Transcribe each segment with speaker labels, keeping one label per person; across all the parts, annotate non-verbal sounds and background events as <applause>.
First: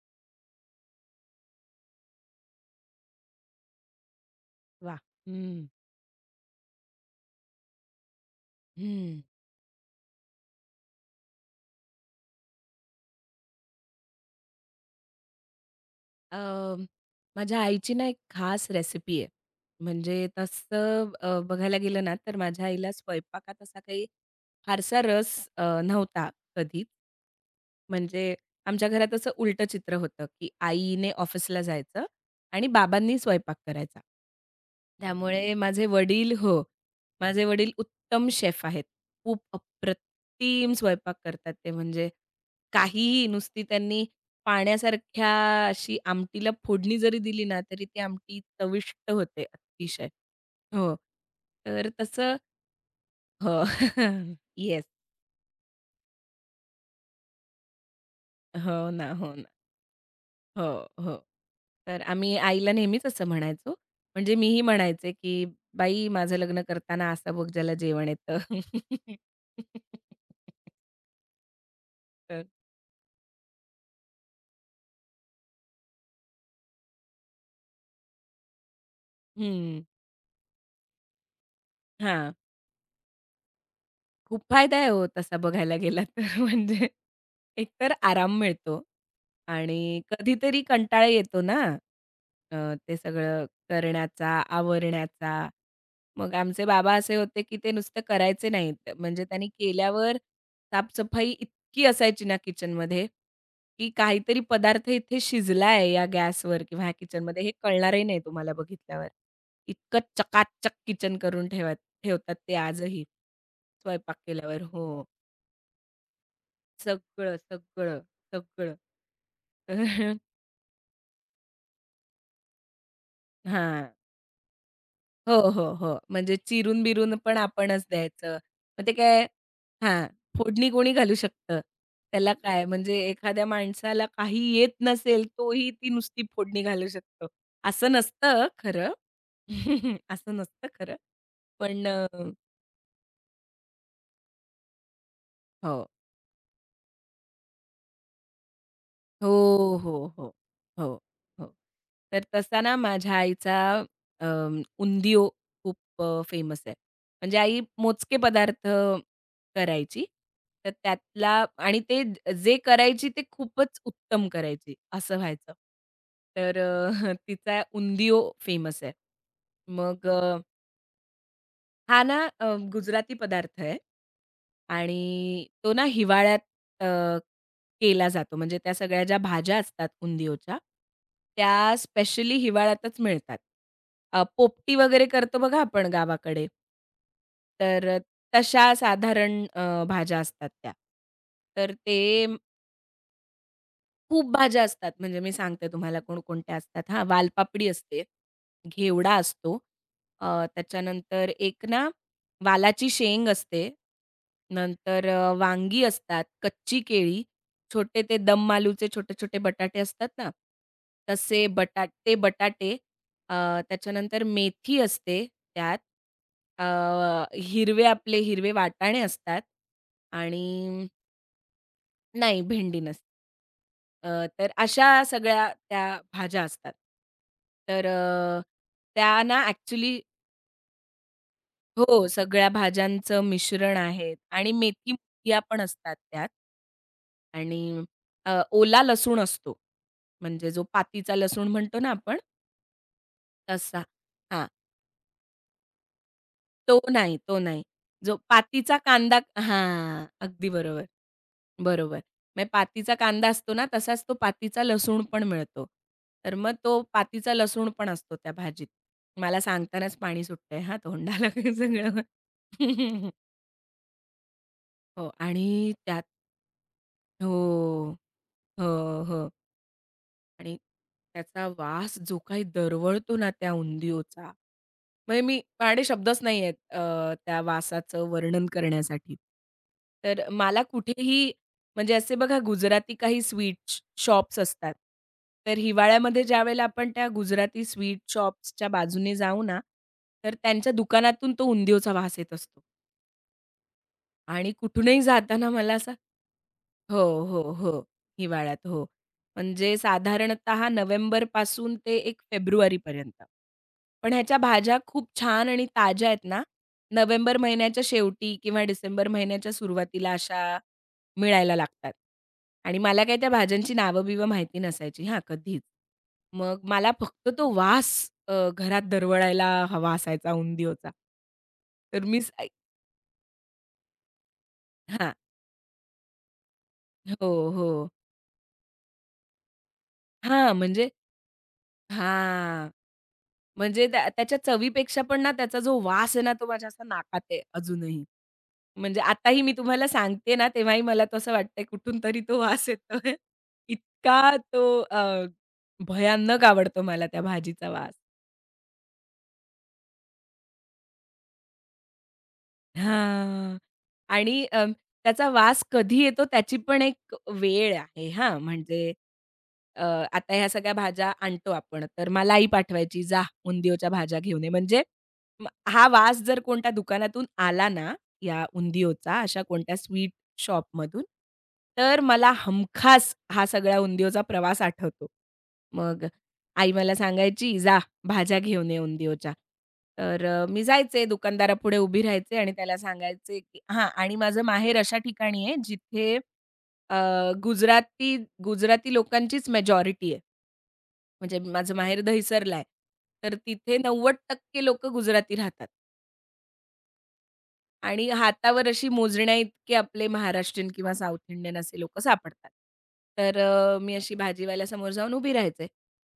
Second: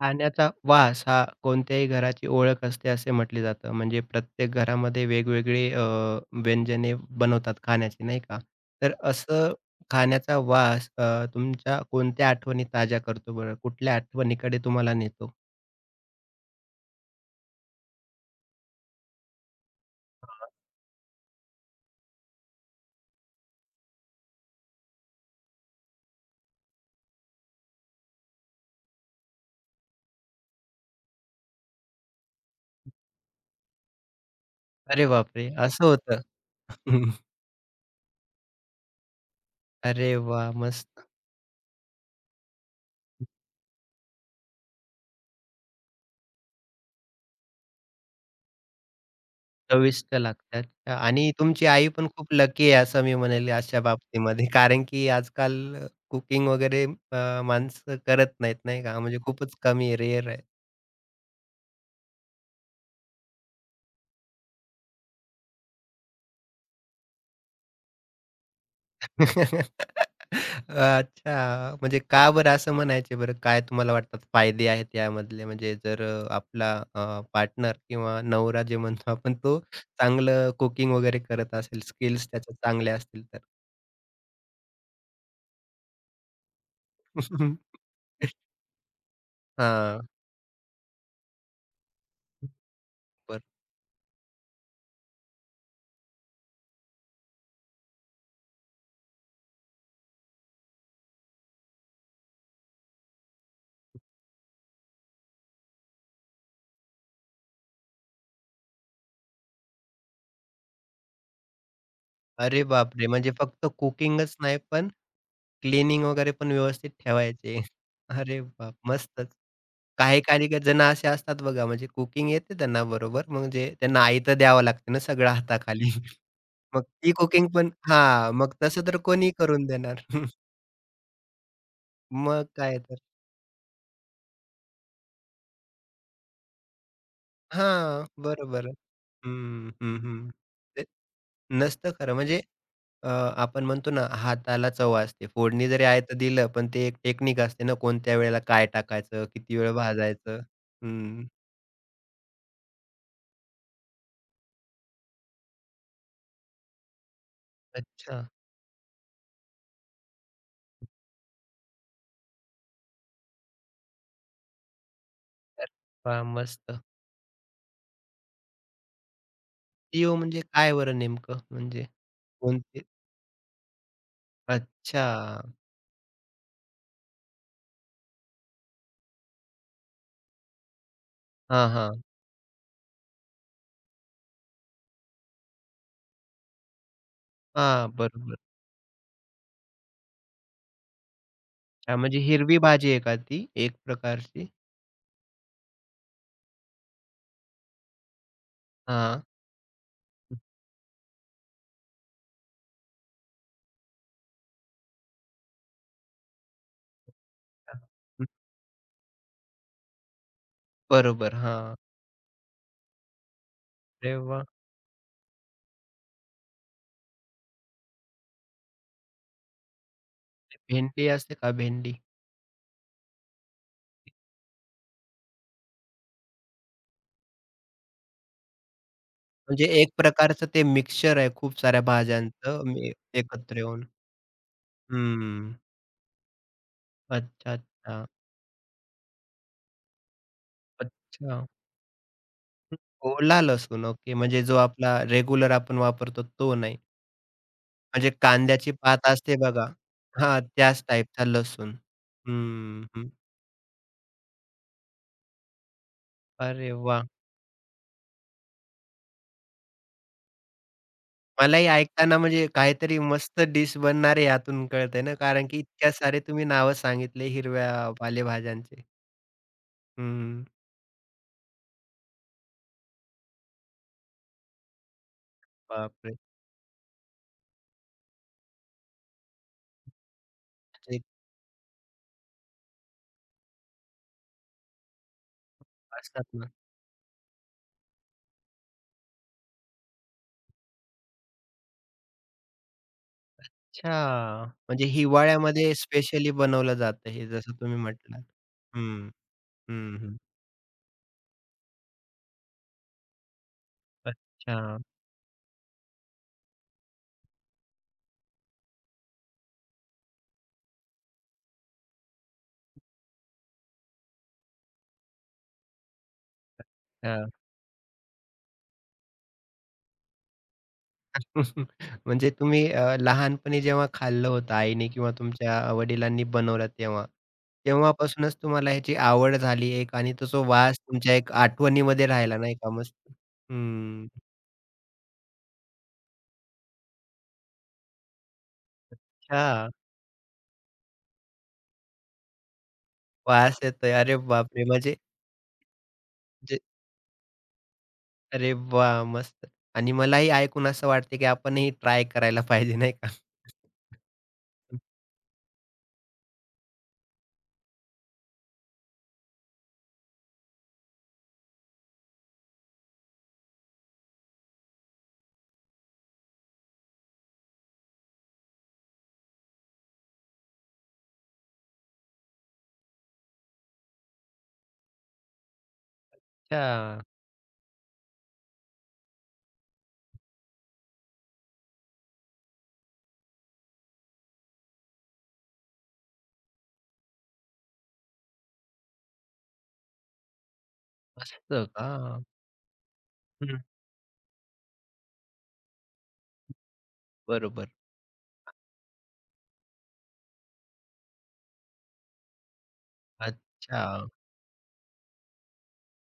Speaker 1: खाण्याचा वास हा कोणत्याही घराची ओळख असते असे म्हटले जातं. म्हणजे प्रत्येक
Speaker 2: वा,
Speaker 1: घरामध्ये
Speaker 2: हं,
Speaker 1: वेगवेगळे व्यंजने बनवतात खाण्याची नाही का? तर
Speaker 2: हं.
Speaker 1: असं खाण्याचा वास तुमच्या कोणत्या आठवणी ताज्या करतो बरं? कुठल्या आठवणीकडे तुम्हाला नेतो?
Speaker 2: अ, माझ्या आईची ना एक खास रेसिपी आहे. म्हणजे
Speaker 1: हां.
Speaker 2: तसं बघायला गेलं ना, तर माझ्या आईला स्वयंपाकात असा काही फारसा रस नव्हता कधीच. म्हणजे आमच्या घरात असं उलटं चित्र होतं, की आईने ऑफिसला जायचं आणि बाबांनी स्वयंपाक करायचा.
Speaker 1: अरे बापरे!
Speaker 2: त्यामुळे
Speaker 1: असं
Speaker 2: माझे
Speaker 1: होतं.
Speaker 2: वडील हो, माझे वडील उत्तम शेफ आहेत. खूप
Speaker 1: अरे वाह!
Speaker 2: अप्रतिम
Speaker 1: मस्त.
Speaker 2: स्वयंपाक करतात ते म्हणजे काहीही नुसती त्यांनी पाण्यासारख्या अशी आमटीला फोडणी जरी दिली ना, तरी ती आमटी चविष्ट होते अतिशय.
Speaker 1: चविष्ट लागतात
Speaker 2: हो.
Speaker 1: आणि तुमची
Speaker 2: तर
Speaker 1: आई पण खूप
Speaker 2: तसं
Speaker 1: लकी आहे असं मी म्हणेल
Speaker 2: हो.
Speaker 1: अशा
Speaker 2: <laughs>
Speaker 1: बाबतीमध्ये.
Speaker 2: येस.
Speaker 1: कारण की आजकाल कुकिंग वगैरे माणसं करत नाहीत,
Speaker 2: हो
Speaker 1: नाही का?
Speaker 2: ना,
Speaker 1: म्हणजे
Speaker 2: हो.
Speaker 1: खूपच कमी आहे, रेअर आहे.
Speaker 2: हो, हो. तर आम्ही आईला नेहमीच असं म्हणायचो. म्हणजे मीही म्हणायचे, की "बाई माझं लग्न करताना असा बघ ज्याला जेवण येतं."
Speaker 1: <laughs>
Speaker 2: <laughs>
Speaker 1: अच्छा, म्हणजे का
Speaker 2: तर
Speaker 1: बरं असं म्हणायचे बरं? काय तुम्हाला वाटतात फायदे आहेत यामधले? म्हणजे जर आपला पार्टनर किंवा नवरा जे म्हणतो आपण तो
Speaker 2: हं.
Speaker 1: चांगलं कुकिंग वगैरे करत असेल, स्किल्स
Speaker 2: हां.
Speaker 1: त्याच्या चांगल्या असतील तर.
Speaker 2: खूप फायदा आहे हो तसा बघायला गेला तर <laughs> म्हणजे
Speaker 1: <laughs>
Speaker 2: एकतर आराम मिळतो आणि
Speaker 1: हां,
Speaker 2: कधीतरी कंटाळा येतो ना, अ, ते सगळं करण्याचा, आवरण्याचा. मग आमचे बाबा असे होते, की ते नुसतं करायचे नाहीत. म्हणजे त्यांनी केल्यावर साफसफाई इतकी असायची ना किचनमध्ये, की काहीतरी पदार्थ इथे शिजला आहे या गॅसवर किंवा ह्या किचनमध्ये हे कळणारही नाही तुम्हाला बघितल्यावर. इतकं चकाचक किचन करून ठेवतात ते
Speaker 1: अरे
Speaker 2: आजही,
Speaker 1: बापरे! म्हणजे फक्त
Speaker 2: स्वयंपाक
Speaker 1: कुकिंगच नाही,
Speaker 2: केल्यावर. हो.
Speaker 1: पण क्लीनिंग वगैरे पण व्यवस्थित
Speaker 2: सगळं,
Speaker 1: ठेवायचे.
Speaker 2: सगळं,
Speaker 1: अरे
Speaker 2: सगळं.
Speaker 1: बाप! मस्तच.
Speaker 2: <laughs>
Speaker 1: काही-काही जण असे असतात बघा, म्हणजे कुकिंग येते त्यांना बरोबर, म्हणजे
Speaker 2: हां.
Speaker 1: त्यांना आई तर द्यावं लागते ना सगळं
Speaker 2: हो, हो,
Speaker 1: हाताखाली.
Speaker 2: हो.
Speaker 1: <laughs>
Speaker 2: म्हणजे
Speaker 1: मग ती
Speaker 2: चिरून-बिरून पण
Speaker 1: कुकिंग पण
Speaker 2: आपणच
Speaker 1: हां,
Speaker 2: द्यायचं.
Speaker 1: मग
Speaker 2: मग
Speaker 1: तसं
Speaker 2: ते
Speaker 1: तर
Speaker 2: काय
Speaker 1: कोणी करून देणार.
Speaker 2: हां.
Speaker 1: <laughs>
Speaker 2: फोडणी कोणी घालू शकतं? त्याला
Speaker 1: मग
Speaker 2: काय
Speaker 1: काय
Speaker 2: म्हणजे
Speaker 1: तर.
Speaker 2: एखाद्या माणसाला काही येत नसेल, तोही ती नुसती फोडणी घालू शकतो. असं
Speaker 1: हां,
Speaker 2: नसतं
Speaker 1: बरोबर.
Speaker 2: खरं.
Speaker 1: हं, हं,
Speaker 2: <laughs>
Speaker 1: हं.
Speaker 2: असं नसतं
Speaker 1: ते
Speaker 2: खरं. पण
Speaker 1: नसतं खरं म्हणजे अ, आपण म्हणतो ना हाताला चव असते. फोडणी
Speaker 2: हो.
Speaker 1: जरी आहे तर दिलं, पण ते एक टेक्निक असते ना कोणत्या वेळेला काय टाकायचं,
Speaker 2: हो,
Speaker 1: किती वेळ
Speaker 2: हो, हो.
Speaker 1: भाजायचं.
Speaker 2: हो,
Speaker 1: हं.
Speaker 2: हो. तर तसा ना माझ्या आईचा उंधियो खूप फेमस आहे. म्हणजे आई मोजके
Speaker 1: अच्छा.
Speaker 2: पदार्थ करायची. तर त्यातला आणि ते जे करायची ते खूपच उत्तम करायची असं व्हायचं.
Speaker 1: तर वाह!
Speaker 2: तर
Speaker 1: मस्त.
Speaker 2: <laughs> तिचा उंधियो फेमस आहे. मग
Speaker 1: तीळ म्हणजे काय बरं नेमकं? म्हणजे
Speaker 2: हा ना
Speaker 1: कोणते?
Speaker 2: गुजराती पदार्थ आहे. आणि
Speaker 1: अच्छा.
Speaker 2: तो ना हिवाळ्यात अ, केला जातो. म्हणजे त्या सगळ्या ज्या भाज्या असतात उंदियोच्या,
Speaker 1: हां,
Speaker 2: त्या
Speaker 1: हां.
Speaker 2: स्पेशली हिवाळ्यातच मिळतात. पोपटी वगैरे करतो बघा आपण गावाकडे. तर
Speaker 1: हां, बरोबर.
Speaker 2: तशा साधारण भाज्या असतात त्या. तर
Speaker 1: हां,
Speaker 2: ते
Speaker 1: म्हणजे हिरवी भाजी आहे का ती एक
Speaker 2: खूप
Speaker 1: प्रकारची?
Speaker 2: भाज्या असतात, म्हणजे मी सांगते तुम्हाला कोणकोणत्या असतात हां. वालपापडी असते, घेवडा
Speaker 1: हां.
Speaker 2: असतो, त्याच्यानंतर एक ना वालाची शेंग असते, नंतर वांगी असतात, कच्ची केळी,
Speaker 1: अच्छा.
Speaker 2: छोटे ते दम आलूचे छोटे-छोटे बटाटे असतात ना,
Speaker 1: बरोबर.
Speaker 2: तसे
Speaker 1: हां.
Speaker 2: बटाटे, अ,
Speaker 1: अरे
Speaker 2: त्याच्यानंतर
Speaker 1: वाह!
Speaker 2: मेथी असते त्यात, अ, हिरवे आपले हिरवे वाटाणे असतात आणि
Speaker 1: भेंडी असते का भेंडी?
Speaker 2: नाही, भेंडी नसते. अ, तर अशा सगळ्या त्या भाज्या असतात. तर त्या ना
Speaker 1: म्हणजे एक
Speaker 2: ॲक्चुअली
Speaker 1: प्रकारचं ते मिक्सचर आहे खूप साऱ्या
Speaker 2: हो, सगळ्या
Speaker 1: भाज्यांचं मी
Speaker 2: भाज्यांचं
Speaker 1: एकत्र
Speaker 2: मिश्रण
Speaker 1: येऊन.
Speaker 2: आहे आणि मेथी-मुठिया
Speaker 1: हम्म.
Speaker 2: पण असतात त्यात
Speaker 1: अच्छा,
Speaker 2: आणि
Speaker 1: अच्छा.
Speaker 2: ओला लसूण असतो. म्हणजे जो पातीचा
Speaker 1: अच्छा.
Speaker 2: लसूण म्हणतो ना आपण
Speaker 1: ओला
Speaker 2: तसा.
Speaker 1: लसूण ओके. म्हणजे
Speaker 2: हां,
Speaker 1: जो आपला रेग्युलर आपण वापरतो तो नाही.
Speaker 2: तो नाही, तो नाही.
Speaker 1: म्हणजे
Speaker 2: जो
Speaker 1: कांद्याची
Speaker 2: पातीचा
Speaker 1: पात
Speaker 2: कांदा
Speaker 1: असते बघा.
Speaker 2: हां,
Speaker 1: हां,
Speaker 2: अगदी
Speaker 1: त्याच
Speaker 2: बरोबर.
Speaker 1: टाईपचा लसूण.
Speaker 2: बरोबर. म्हणजे
Speaker 1: हं,
Speaker 2: पातीचा
Speaker 1: हं.
Speaker 2: कांदा असतो ना, तसाच तो पातीचा लसूण पण मिळतो. तर मग
Speaker 1: अरे
Speaker 2: तो
Speaker 1: वाह!
Speaker 2: पातीचा लसूण पण असतो त्या भाजीत. मला सांगतानाच पाणी सुटतंय हां तोंडाला <laughs>
Speaker 1: मलाही
Speaker 2: सगळं.
Speaker 1: ऐकताना म्हणजे काहीतरी
Speaker 2: <laughs>
Speaker 1: मस्त डिश बनणार आहे यातून कळतंय
Speaker 2: हो
Speaker 1: ना, कारण की
Speaker 2: आणि
Speaker 1: इतक्या
Speaker 2: त्यात
Speaker 1: सारे तुम्ही नावं सांगितले हिरव्या
Speaker 2: हो. हो,
Speaker 1: पालेभाज्यांचे.
Speaker 2: हो.
Speaker 1: हं.
Speaker 2: आणि त्याचा वास जो काही दरवळतो ना त्या उंदीओचा, म्हणजे मी माझ्याकडे
Speaker 1: बापरे!
Speaker 2: शब्दच नाही आहेत त्या वासाचं वर्णन करण्यासाठी. तर मला
Speaker 1: म्हणजे
Speaker 2: कुठेही म्हणजे असे बघा गुजराती काही स्वीट शॉप्स असतात. तर हिवाळ्यामध्ये
Speaker 1: असतात ना.
Speaker 2: ज्यावेळेला आपण त्या गुजराती स्वीट शॉप्सच्या बाजूने जाऊ ना, तर त्यांच्या दुकानातून तो उंदीओचा वास येत असतो
Speaker 1: अच्छा!
Speaker 2: आणि
Speaker 1: म्हणजे
Speaker 2: कुठूनही जाताना मला
Speaker 1: हिवाळ्यामध्ये
Speaker 2: असा
Speaker 1: स्पेशली बनवलं
Speaker 2: हो,
Speaker 1: जातं हे
Speaker 2: हो,
Speaker 1: जसं तुम्ही
Speaker 2: हो.
Speaker 1: म्हटलात.
Speaker 2: हिवाळ्यात हो.
Speaker 1: हं,
Speaker 2: म्हणजे
Speaker 1: हं, हं.
Speaker 2: साधारणतः नोव्हेंबर पासून ते एक फेब्रुवारीपर्यंत. पण ह्याच्या भाज्या
Speaker 1: अच्छा,
Speaker 2: खूप छान आणि ताज्या आहेत ना, नोव्हेंबर महिन्याच्या शेवटी किंवा डिसेंबर महिन्याच्या सुरुवातीला अशा मिळायला लागतात. आणि मला काही त्या भाज्यांची नावं-बिवं माहिती नसायची हां, कधीच. मग मला फक्त
Speaker 1: अच्छा.
Speaker 2: तो वास घरात दरवळायला हवा असायचा उंधियोचा.
Speaker 1: <laughs>
Speaker 2: तर मीच
Speaker 1: म्हणजे
Speaker 2: ऐक
Speaker 1: तुम्ही लहानपणी जेव्हा खाल्लं होतं आईने किंवा
Speaker 2: हां.
Speaker 1: तुमच्या वडिलांनी बनवलं तेव्हा,
Speaker 2: हो, हो.
Speaker 1: तेव्हापासूनच तुम्हाला ह्याची आवड झाली एक आणि तो जो
Speaker 2: हां,
Speaker 1: वास
Speaker 2: म्हणजे
Speaker 1: तुमच्या एक आठवणीमध्ये राहिला नाही
Speaker 2: हां.
Speaker 1: का मस्त.
Speaker 2: म्हणजे
Speaker 1: हं.
Speaker 2: त्या त्याच्या चवीपेक्षा पण ना त्याचा जो वास आहे ना, तो माझ्या असा नाकात आहे अजूनही. म्हणजे आताही मी
Speaker 1: अच्छा.
Speaker 2: तुम्हाला सांगते ना, तेव्हाही मला तो असं वाटतंय कुठून तरी तो वास येतोय. <laughs>
Speaker 1: वास येतोय. अरे
Speaker 2: इतका तो
Speaker 1: बापरे! म्हणजे
Speaker 2: अ, भयानक
Speaker 1: जे
Speaker 2: आवडतो मला त्या भाजीचा वास.
Speaker 1: अरे वाह! मस्त आणि मलाही ऐकून असं वाटते, की आपणही ट्राय करायला पाहिजे नाही का?
Speaker 2: हां.
Speaker 1: <laughs>
Speaker 2: आणि त्याचा वास कधी येतो त्याची पण एक वेळ आहे हां. म्हणजे अ, आता ह्या सगळ्या भाज्या आणतो आपण, तर मला आई पाठवायची, "जा उंदियोच्या भाज्या घेऊन ये." म्हणजे म हा वास जर कोणत्या दुकानातून आला ना, या उंदियोचा अशा कोणत्या स्वीट शॉपमधून, तर मला हमखास हा सगळा उंदियोचा प्रवास आठवतो. मग आई मला
Speaker 1: अच्छा,
Speaker 2: सांगायची, "जा भाज्या घेऊन ये उंधियोच्या. तर मी जायचे दुकानदारापुढे उभी राहायचे आणि त्याला सांगायचे, की हां आणि माझं माहेर अशा ठिकाणी आहे जिथे अ, गुजराती गुजराती लोकांचीच मेजॉरिटी आहे. म्हणजे
Speaker 1: असतं
Speaker 2: माझं
Speaker 1: का?
Speaker 2: माहेर दहिसरला आहे. तर
Speaker 1: हं,
Speaker 2: तिथे 90% लोकं गुजराती राहतात.
Speaker 1: बरोबर.
Speaker 2: आणि हातावर अशी मोजण्याइतके आपले महाराष्ट्रीयन किंवा साउथ इंडियन असे लोकं सापडतात. तर
Speaker 1: अच्छा.
Speaker 2: मी अशी भाजीवाल्यासमोर जाऊन उभी राहायचे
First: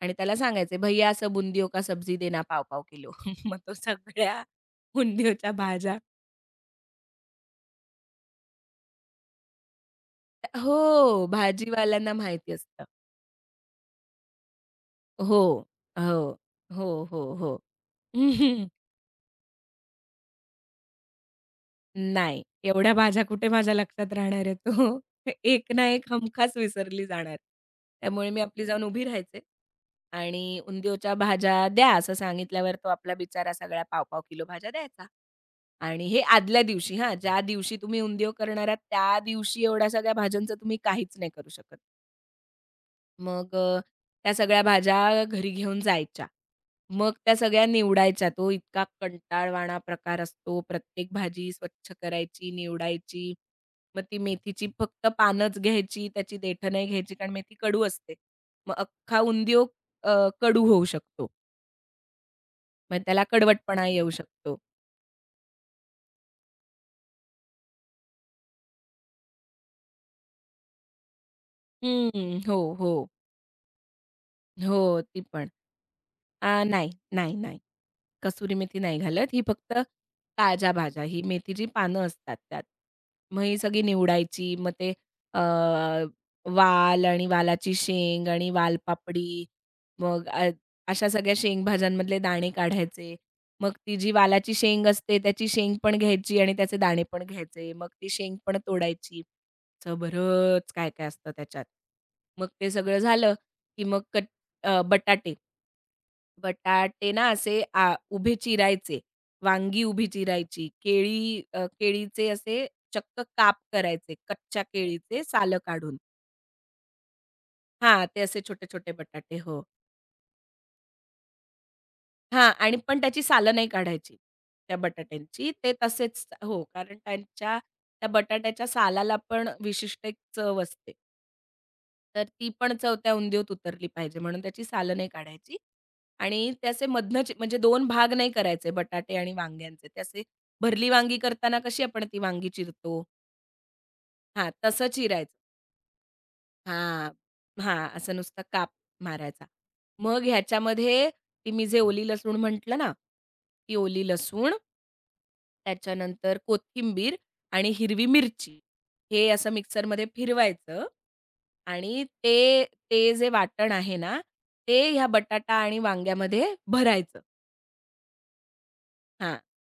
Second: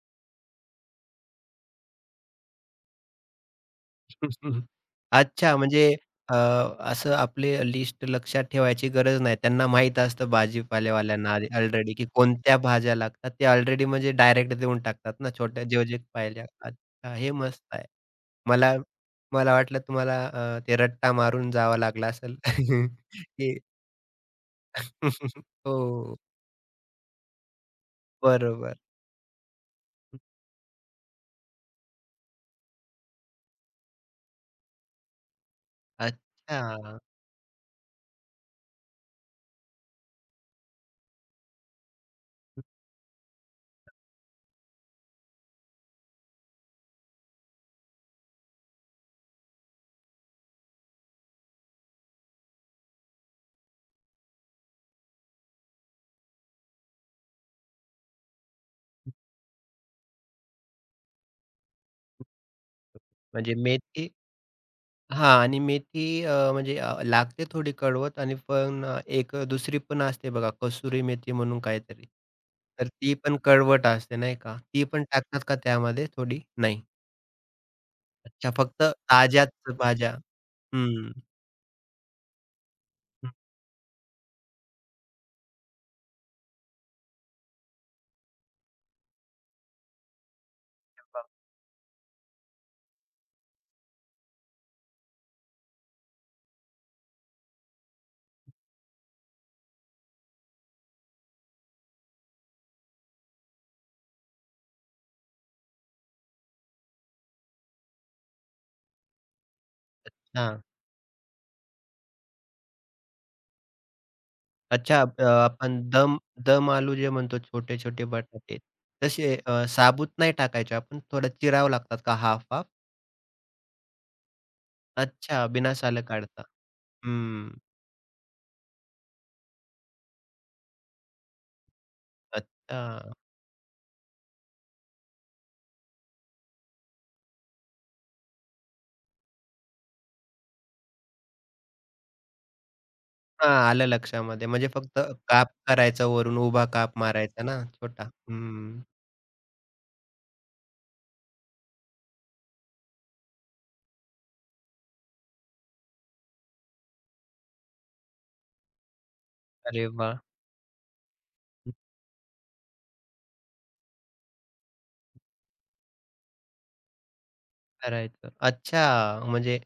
Speaker 2: आणि त्याला सांगायचे, "भैया असं बुंदियों का सब्जी देना पाव-पाव किलो." <laughs> मग तो सगळ्या
Speaker 1: <laughs>
Speaker 2: बुंदीयोच्या
Speaker 1: अच्छा, म्हणजे
Speaker 2: भाज्या
Speaker 1: अ, असं आपली लिस्ट लक्षात ठेवायची गरज नाही. त्यांना माहीत असतं
Speaker 2: हो,
Speaker 1: भाजीपालेवाल्यांना आधी ऑलरेडी, की
Speaker 2: भाजीवाल्यांना माहिती
Speaker 1: कोणत्या
Speaker 2: असतं.
Speaker 1: भाज्या लागतात. ते ऑलरेडी म्हणजे डायरेक्ट देऊन टाकतात ना,
Speaker 2: हो,
Speaker 1: छोट्या जे-जे
Speaker 2: हो,
Speaker 1: पाहिल्या.
Speaker 2: हो,
Speaker 1: अच्छा,
Speaker 2: हो,
Speaker 1: हे
Speaker 2: हो.
Speaker 1: मस्त आहे. मला
Speaker 2: <laughs>
Speaker 1: मला वाटलं तुम्हाला ते रट्टा मारून जावा लागला असेल,
Speaker 2: नाही, एवढ्या
Speaker 1: <laughs>
Speaker 2: भाज्या कुठे
Speaker 1: की
Speaker 2: माझ्या लक्षात राहणार आहेत हो. <laughs>
Speaker 1: <laughs>
Speaker 2: एक ना एक
Speaker 1: हो,
Speaker 2: हमखास विसरली जाणार. त्यामुळे मी आपली
Speaker 1: बरोबर.
Speaker 2: जाऊन उभी राहायचे आणि उंदियोच्या भाज्या द्या असं सांगितल्यावर तो आपला बिचारा सगळ्या पाव-पाव किलो भाज्या द्यायचा. आणि हे आदल्या
Speaker 1: अच्छा.
Speaker 2: दिवशी हां, ज्या दिवशी तुम्ही उंदियो करणार आहात त्या दिवशी एवढ्या सगळ्या भाज्यांचं तुम्ही काहीच नाही करू शकत. मग त्या सगळ्या भाज्या घरी घेऊन जायच्या. मग त्या सगळ्या निवडायच्या. तो इतका कंटाळवाणा प्रकार असतो. प्रत्येक भाजी स्वच्छ करायची, निवडायची. मग ती मेथीची फक्त पानच घ्यायची, त्याची देठं नाही घ्यायची कारण मेथी कडू असते. मग अख्खा उंदीयो अ, कडू होऊ शकतो. मग त्याला
Speaker 1: म्हणजे
Speaker 2: कडवटपणा
Speaker 1: मेथी
Speaker 2: येऊ शकतो.
Speaker 1: हां आणि मेथी म्हणजे लागते थोडी कडवत आणि पण एक दुसरी पण असते बघा कसुरी मेथी म्हणून काहीतरी.
Speaker 2: हं, हो,
Speaker 1: तर
Speaker 2: हो.
Speaker 1: ती पण कडवट असते नाही का? ती
Speaker 2: हो,
Speaker 1: पण
Speaker 2: ती
Speaker 1: टाकतात
Speaker 2: पण.
Speaker 1: का त्यामध्ये थोडी?
Speaker 2: आ,
Speaker 1: नाही.
Speaker 2: नाही, नाही, नाही.
Speaker 1: अच्छा
Speaker 2: कसुरी मेथी
Speaker 1: फक्त
Speaker 2: नाही घालत. ही
Speaker 1: ताज्याच
Speaker 2: फक्त
Speaker 1: भाज्या.
Speaker 2: ताज्या भाज्या,
Speaker 1: हं.
Speaker 2: ही मेथीची पानं असतात त्यात. मग ही सगळी निवडायची. मग ते अ, वाल आणि वालाची शेंग आणि वालपापडी, मग अशा सगळ्या शेंगभाज्यांमधले दाणे काढायचे. मग ती जी वालाची शेंग असते, त्याची शेंग पण घ्यायची आणि त्याचे दाणे पण घ्यायचे. मग ती शेंग पण तोडायची. असं बरंच काय-काय असतं त्याच्यात. मग ते सगळं झालं, की मग बटाटे बटाटे ना असे आ, उभे चिरायचे, वांगी उभी
Speaker 1: हां.
Speaker 2: चिरायची, केळी केळीचे असे चक्क काप करायचे, कच्च्या
Speaker 1: अच्छा
Speaker 2: केळीचे सालं
Speaker 1: आपण
Speaker 2: काढून.
Speaker 1: दम दम आलू जे म्हणतो
Speaker 2: हां,
Speaker 1: छोटे-छोटे
Speaker 2: ते असे
Speaker 1: बटाटे
Speaker 2: छोटे-छोटे
Speaker 1: तसे
Speaker 2: बटाटे. हो.
Speaker 1: साबूत नाही टाकायचे आपण थोडं चिरावं लागतात का
Speaker 2: हां
Speaker 1: हाफ-हाफ?
Speaker 2: आणि पण त्याची सालं नाही काढायची त्या
Speaker 1: अच्छा,
Speaker 2: बटाट्यांची. ते
Speaker 1: बिना सालं
Speaker 2: तसेच
Speaker 1: काढता.
Speaker 2: हो, कारण
Speaker 1: हं.
Speaker 2: त्यांच्या त्या बटाट्याच्या सालाला पण विशिष्ट एक चव असते. तर ती पण चव त्या
Speaker 1: अच्छा.
Speaker 2: उंदीवत उतरली पाहिजे म्हणून त्याची सालं नाही काढायची आणि त्याचे मधनंच म्हणजे 2 भाग नाही करायचे बटाटे आणि वांग्यांचे. त्याचे भरली वांगी करताना कशी आपण ती वांगी चिरतो
Speaker 1: हां, आलं लक्षामध्ये.
Speaker 2: हां,
Speaker 1: म्हणजे
Speaker 2: तसं
Speaker 1: फक्त
Speaker 2: चिरायचं.
Speaker 1: काप करायचा वरून उभा काप
Speaker 2: हां.
Speaker 1: मारायचा ना
Speaker 2: हां,
Speaker 1: छोटा.
Speaker 2: असं नुसतं काप
Speaker 1: हं.
Speaker 2: मारायचा. मग ह्याच्यामध्ये ती मी जे ओली लसूण म्हटलं ना, ती ओली लसूण, त्याच्यानंतर कोथिंबीर आणि हिरवी मिरची, हे असं
Speaker 1: अरे
Speaker 2: मिक्सरमध्ये
Speaker 1: वाह!
Speaker 2: फिरवायचं आणि ते ते जे वाटण आहे ना, ते ह्या बटाटा आणि वांग्यामध्ये भरायचं.
Speaker 1: करायचं. अच्छा,
Speaker 2: हां,
Speaker 1: म्हणजे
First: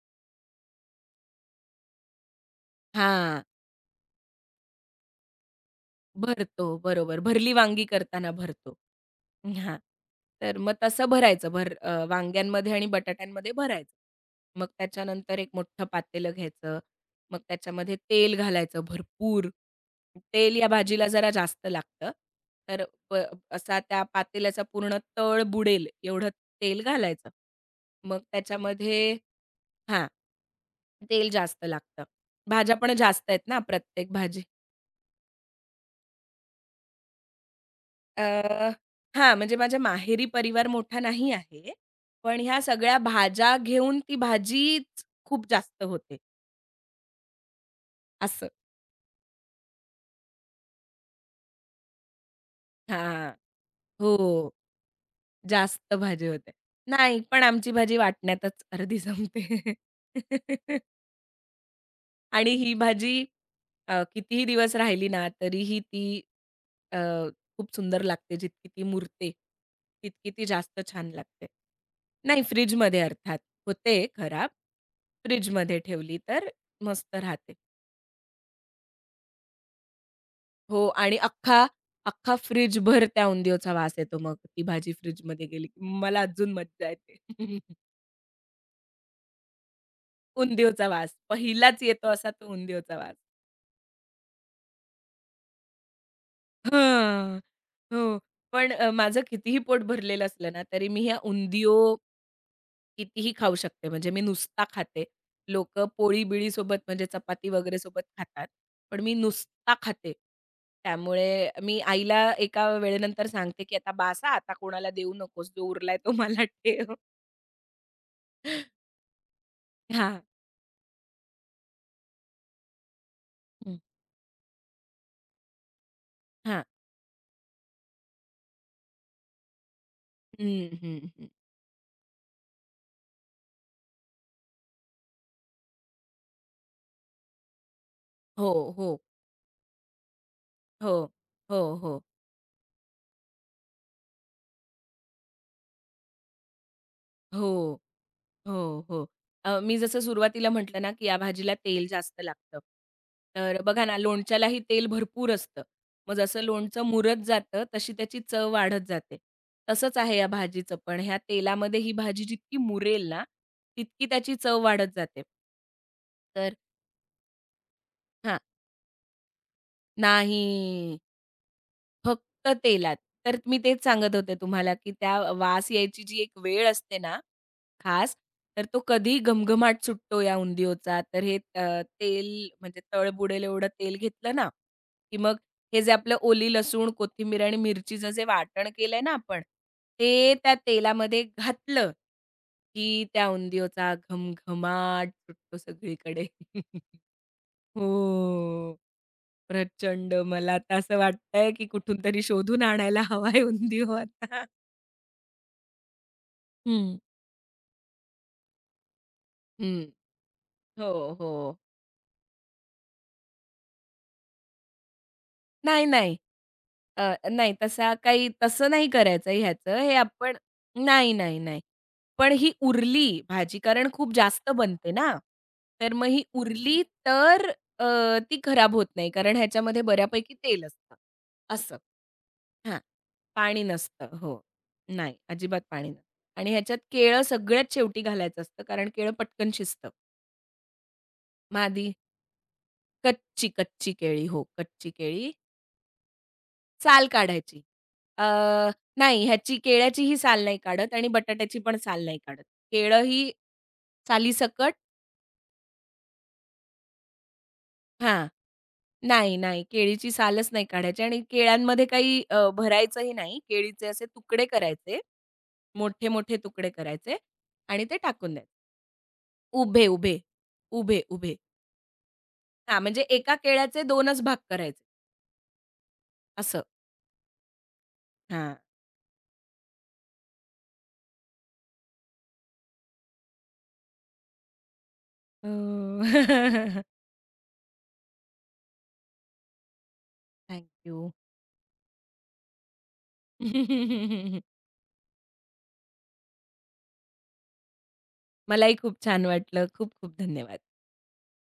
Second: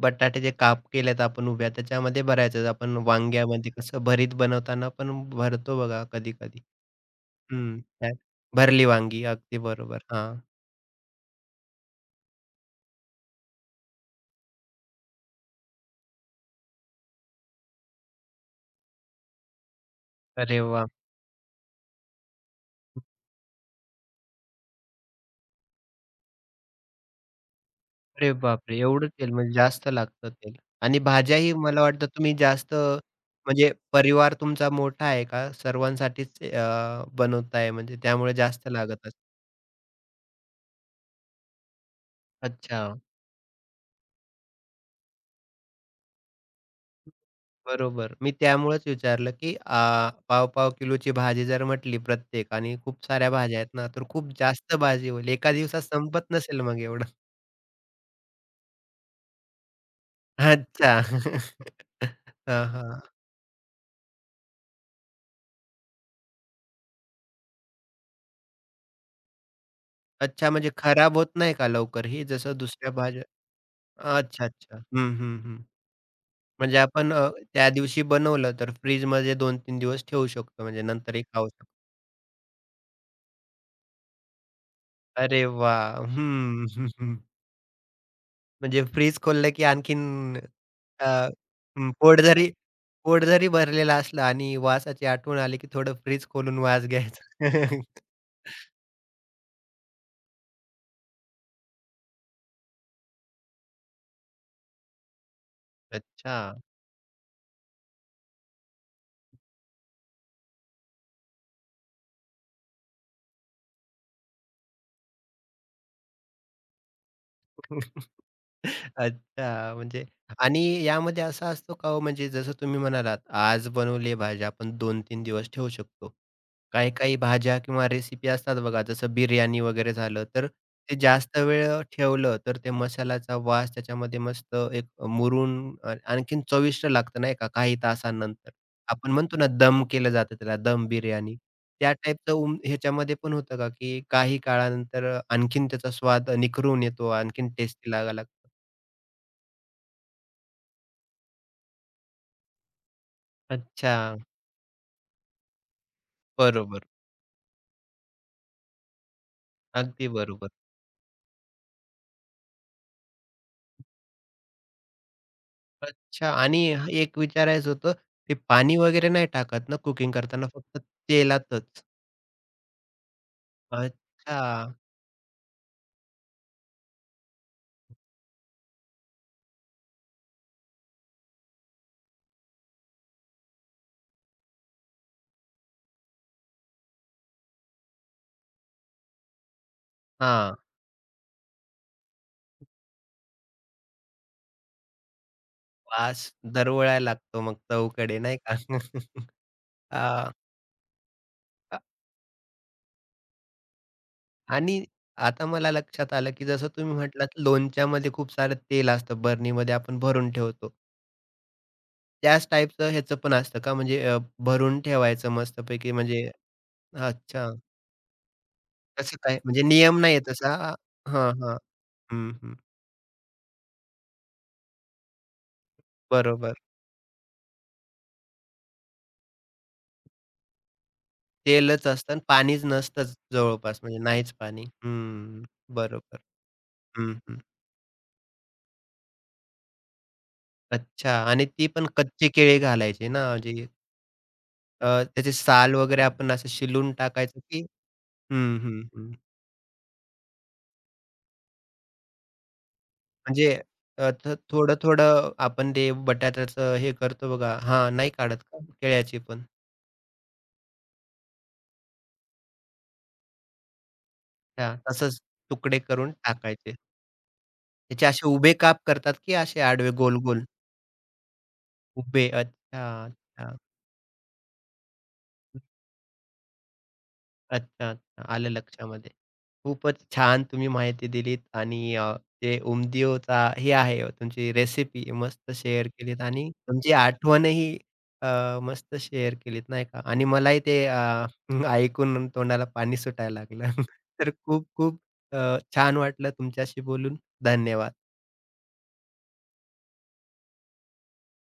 Speaker 1: बटाट्याचे काप केलेत आपण उभ्या त्याच्यामध्ये भरायचं. आपण
Speaker 2: हां.
Speaker 1: वांग्यामध्ये कसं भरीत बनवताना पण भरतो बघा कधी-कधी.
Speaker 2: भरतो. बरोबर. भरली
Speaker 1: हं.
Speaker 2: वांगी
Speaker 1: काय
Speaker 2: करताना भरतो.
Speaker 1: भरली वांगी. अगदी
Speaker 2: हां.
Speaker 1: बरोबर. हां.
Speaker 2: तर मग तसं भरायचं वांग्यांमध्ये आणि बटाट्यांमध्ये भरायचं. मग त्याच्यानंतर एक मोठं पातेलं घ्यायचं. मग त्याच्यामध्ये तेल घालायचं भरपूर. तेल
Speaker 1: अरे
Speaker 2: या
Speaker 1: वाह!
Speaker 2: भाजीला जरा जास्त लागतं. तर प असा त्या पातेल्याचा पूर्ण तळ बुडेल एवढं तेल घालायचं. मग
Speaker 1: अरे बापरे! एवढं
Speaker 2: त्याच्यामध्ये
Speaker 1: तेल म्हणजे जास्त
Speaker 2: हां.
Speaker 1: लागतं तेल आणि
Speaker 2: तेल
Speaker 1: भाज्याही
Speaker 2: जास्त
Speaker 1: मला
Speaker 2: लागतं.
Speaker 1: वाटतं तुम्ही जास्त
Speaker 2: भाज्या पण जास्त आहेत ना
Speaker 1: म्हणजे
Speaker 2: प्रत्येक
Speaker 1: परिवार
Speaker 2: भाजी
Speaker 1: तुमचा मोठा आहे का? सर्वांसाठीच बनवताय म्हणजे
Speaker 2: अ,
Speaker 1: त्यामुळे जास्त लागत असेल.
Speaker 2: हां, म्हणजे माझ्या माहेरी परिवार मोठा नाही आहे. पण ह्या
Speaker 1: अच्छा,
Speaker 2: सगळ्या भाज्या घेऊन ती भाजीच खूप जास्त होते,
Speaker 1: बरोबर. मी
Speaker 2: असं.
Speaker 1: त्यामुळेच विचारलं, की आ पाव-पाव किलोची भाजी जर म्हटली प्रत्येक आणि खूप
Speaker 2: हां.
Speaker 1: साऱ्या भाज्या आहेत ना, तर
Speaker 2: हो,
Speaker 1: खूप जास्त भाजी होईल. एका दिवसात
Speaker 2: जास्त भाजी
Speaker 1: संपत
Speaker 2: होते.
Speaker 1: नसेल मग एवढं.
Speaker 2: नाही, पण आमची भाजी वाटण्यातच अर्धी संपते. <laughs>
Speaker 1: अच्छा. <laughs>
Speaker 2: आणि
Speaker 1: हां,
Speaker 2: ही
Speaker 1: हां.
Speaker 2: भाजी कितीही दिवस राहिली ना, तरीही ती अ, खूप सुंदर लागते. जितकी ती मुरते, तितकी ती
Speaker 1: अच्छा म्हणजे
Speaker 2: जास्त छान
Speaker 1: खराब होत
Speaker 2: लागते.
Speaker 1: नाही का लवकर ही
Speaker 2: नाही
Speaker 1: जसं दुसऱ्या
Speaker 2: फ्रिजमध्ये
Speaker 1: भाज्या?
Speaker 2: अर्थात. होते
Speaker 1: अच्छा,
Speaker 2: खराब.
Speaker 1: अच्छा. हं, हं, हं.
Speaker 2: फ्रिजमध्ये ठेवली तर
Speaker 1: म्हणजे आपण
Speaker 2: मस्त राहते.
Speaker 1: त्या दिवशी बनवलं तर फ्रिजमध्ये दोन 3 दिवस ठेवू शकतो म्हणजे
Speaker 2: हो आणि
Speaker 1: नंतरही खाऊ शकतो.
Speaker 2: अख्खा फ्रिजभर त्या उंदियोचा वास येतो मग ती भाजी
Speaker 1: अरे
Speaker 2: फ्रिजमध्ये गेली की
Speaker 1: वाह!
Speaker 2: मला अजून
Speaker 1: हं.
Speaker 2: मज्जा येते.
Speaker 1: <laughs>
Speaker 2: <laughs>
Speaker 1: म्हणजे फ्रिज खोललं की आणखीन
Speaker 2: उंधियोचा
Speaker 1: अ,
Speaker 2: वास. पहिलाच
Speaker 1: हं,
Speaker 2: येतो
Speaker 1: पोट
Speaker 2: असा
Speaker 1: जरी
Speaker 2: तो उंधियोचा वास.
Speaker 1: पोट जरी भरलेलं असलं आणि वासाची आठवण आली की थोडं फ्रिज खोलून वास
Speaker 2: हां.
Speaker 1: घ्यायचा. <laughs>
Speaker 2: हो. पण माझं कितीही पोट भरलेलं असलं ना, तरी मी ह्या उंधियो कितीही खाऊ शकते. म्हणजे मी नुसता खाते. लोकं
Speaker 1: अच्छा.
Speaker 2: पोळी-बिळी सोबत म्हणजे चपाती वगैरे सोबत खातात. पण मी नुसता खाते. त्यामुळे मी आईला एका वेळेनंतर सांगते, की "आता बास हां, आता कोणाला देऊ नकोस. जो उरलाय तो मला <laughs> ठेव."
Speaker 1: <laughs> अच्छा, म्हणजे
Speaker 2: हां.
Speaker 1: आणि यामध्ये असा असतो का हो म्हणजे जसं तुम्ही म्हणालात, आज
Speaker 2: हं.
Speaker 1: बनवली भाजी आपण 2-3 दिवस ठेवू शकतो.
Speaker 2: हां.
Speaker 1: काही काही भाज्या किंवा रेसिपी असतात बघा, जसं बिर्याणी वगैरे झालं, तर
Speaker 2: हं,
Speaker 1: ते
Speaker 2: हं, हं.
Speaker 1: जास्त वेळ ठेवलं, तर ते मसाल्याचा वास त्याच्यामध्ये मस्त एक मुरून आणखीन चविष्ट लागतं नाही का, काही
Speaker 2: हो,
Speaker 1: तासानंतर.
Speaker 2: हो.
Speaker 1: आपण म्हणतो ना, दम केलं जातं त्याला, दम
Speaker 2: हो.
Speaker 1: बिर्याणी.
Speaker 2: हो,
Speaker 1: त्या
Speaker 2: हो.
Speaker 1: टाईपचं ह्याच्यामध्ये पण होतं का, की काही काळानंतर आणखीन त्याचा स्वाद निखरून येतो, आणखीन
Speaker 2: हो.
Speaker 1: टेस्टी लागायला लागतो?
Speaker 2: हो, हो. मी जसं सुरुवातीला म्हटलं ना, की या भाजीला तेल जास्त लागतं. तर बघा ना,
Speaker 1: अच्छा.
Speaker 2: लोणच्यालाही तेल भरपूर असतं. मग जसं लोणचं
Speaker 1: बरोबर.
Speaker 2: मुरत जातं, तशी त्याची चव वाढत जाते. तसंच
Speaker 1: अगदी
Speaker 2: आहे या
Speaker 1: बरोबर.
Speaker 2: भाजीचं पण. ह्या तेलामध्ये ही भाजी जितकी मुरेल ना, तितकी त्याची चव वाढत जाते.
Speaker 1: अच्छा
Speaker 2: तर
Speaker 1: आणि एक विचारायचं होतं, ते
Speaker 2: हां,
Speaker 1: पाणी वगैरे नाही टाकत ना कुकिंग
Speaker 2: नाही,
Speaker 1: करताना फक्त तेलातच?
Speaker 2: फक्त तेलात. तर मी तेच सांगत होते
Speaker 1: अच्छा.
Speaker 2: तुम्हाला, की त्या वास यायची जी एक वेळ असते ना, खास, तर तो कधी घमघमाट सुटतो या उंधियोचा. तर हे तेल म्हणजे तळ बुडेल एवढं तेल घेतलं ना, की मग हे जे आपलं ओली लसूण, कोथिंबीर आणि मिरचीचं जे वाटण केलंय ना आपण, ते त्या
Speaker 1: हां,
Speaker 2: तेलामध्ये घातलं, की त्या उंधियोचा घमघमाट सुटतो
Speaker 1: वास
Speaker 2: सगळीकडे. <laughs>
Speaker 1: दरवळायला लागतो मग
Speaker 2: हो,
Speaker 1: चवकडे नाही का? <laughs> अ,
Speaker 2: प्रचंड. मला आता असं वाटतंय, की
Speaker 1: अ,
Speaker 2: कुठून तरी शोधून आणायला हवाय उंधियो आता.
Speaker 1: आणि आता मला लक्षात आलं, की जसं तुम्ही
Speaker 2: हं,
Speaker 1: म्हटलात लोणच्यामध्ये खूप सारं तेल असतं बरणीमध्ये
Speaker 2: हं.
Speaker 1: आपण भरून ठेवतो.
Speaker 2: हो, हो.
Speaker 1: त्याच टाईपचं ह्याचं पण असतं का? म्हणजे भरून ठेवायचं
Speaker 2: नाही,
Speaker 1: मस्तपैकी
Speaker 2: नाही.
Speaker 1: म्हणजे
Speaker 2: अ,
Speaker 1: अच्छा.
Speaker 2: नाही तसा काही तसं नाही
Speaker 1: कसं
Speaker 2: करायचं
Speaker 1: काय? म्हणजे
Speaker 2: ह्याचं. हे
Speaker 1: नियम नाहीये
Speaker 2: आपण
Speaker 1: तसा?
Speaker 2: नाही,
Speaker 1: हां,
Speaker 2: नाही,
Speaker 1: हां.
Speaker 2: नाही.
Speaker 1: हं,
Speaker 2: पण ही
Speaker 1: हं.
Speaker 2: उरली भाजी कारण खूप जास्त बनते ना. तर मग ही
Speaker 1: बरोबर.
Speaker 2: उरली तर अ, ती खराब होत नाही कारण ह्याच्यामध्ये बऱ्यापैकी तेल असतं. असं.
Speaker 1: तेलच असतं आणि पाणीच
Speaker 2: हां.
Speaker 1: नसतंच
Speaker 2: पाणी
Speaker 1: जवळपास म्हणजे
Speaker 2: नसतं.
Speaker 1: नाहीच
Speaker 2: हो.
Speaker 1: पाणी.
Speaker 2: नाही,
Speaker 1: हं,
Speaker 2: अजिबात पाणी नसतं.
Speaker 1: बरोबर.
Speaker 2: आणि ह्याच्यात
Speaker 1: हं,
Speaker 2: केळं
Speaker 1: हं.
Speaker 2: सगळ्यात शेवटी घालायचं असतं कारण केळं पटकन शिजतं.
Speaker 1: अच्छा आणि ती
Speaker 2: मग
Speaker 1: पण कच्ची केळी घालायची ना म्हणजे
Speaker 2: कच्ची केळी. हो, कच्ची केळी
Speaker 1: त्याची साल वगैरे आपण असं शिलून
Speaker 2: साल
Speaker 1: टाकायचं
Speaker 2: काढायची.
Speaker 1: की
Speaker 2: अ,
Speaker 1: हं, हं, हं.
Speaker 2: नाही ह्याची केळ्याचीही साल नाही काढत आणि बटाट्याची पण साल नाही काढत. केळं ही
Speaker 1: म्हणजे थ
Speaker 2: सालीसकट
Speaker 1: थोडं-थोडं आपण ते बटाट्याचं हे करतो बघा हां, नाही
Speaker 2: हां.
Speaker 1: काढत का केळ्याची
Speaker 2: नाही,
Speaker 1: पण?
Speaker 2: नाही. केळीची सालच नाही काढायची आणि केळ्यांमध्ये काही भरायचंही नाही. केळीचे असे तुकडे
Speaker 1: हां,
Speaker 2: करायचे.
Speaker 1: तसंच तुकडे करून
Speaker 2: मोठे-मोठे तुकडे
Speaker 1: टाकायचे.
Speaker 2: करायचे आणि ते
Speaker 1: त्याचे असे
Speaker 2: टाकून द्यायचे.
Speaker 1: उभे काप करतात की असे
Speaker 2: उभे,
Speaker 1: आडवे
Speaker 2: उभे,
Speaker 1: गोल-गोल?
Speaker 2: उभे, उभे.
Speaker 1: उभे.
Speaker 2: हां, म्हणजे
Speaker 1: अच्छा,
Speaker 2: एका
Speaker 1: अच्छा.
Speaker 2: केळ्याचे 2च भाग करायचे असं.
Speaker 1: अच्छा, अच्छा. आलं
Speaker 2: हां.
Speaker 1: लक्षामध्ये. खूपच छान तुम्ही माहिती दिलीत आणि जे उमदीयोचा हे आहे तुमची रेसिपी
Speaker 2: अ,
Speaker 1: मस्त शेअर केलीत आणि
Speaker 2: <laughs>
Speaker 1: तुमची आठवणही अ, मस्त शेअर केलीत नाही का आणि मलाही
Speaker 2: थँक
Speaker 1: ते
Speaker 2: यू.
Speaker 1: <laughs> ऐकून तोंडाला पाणी सुटायला लागलं. <laughs> तर खूप खूप छान वाटलं तुमच्याशी बोलून. धन्यवाद.
Speaker 2: मलाही खूप छान वाटलं. खूप खूप धन्यवाद.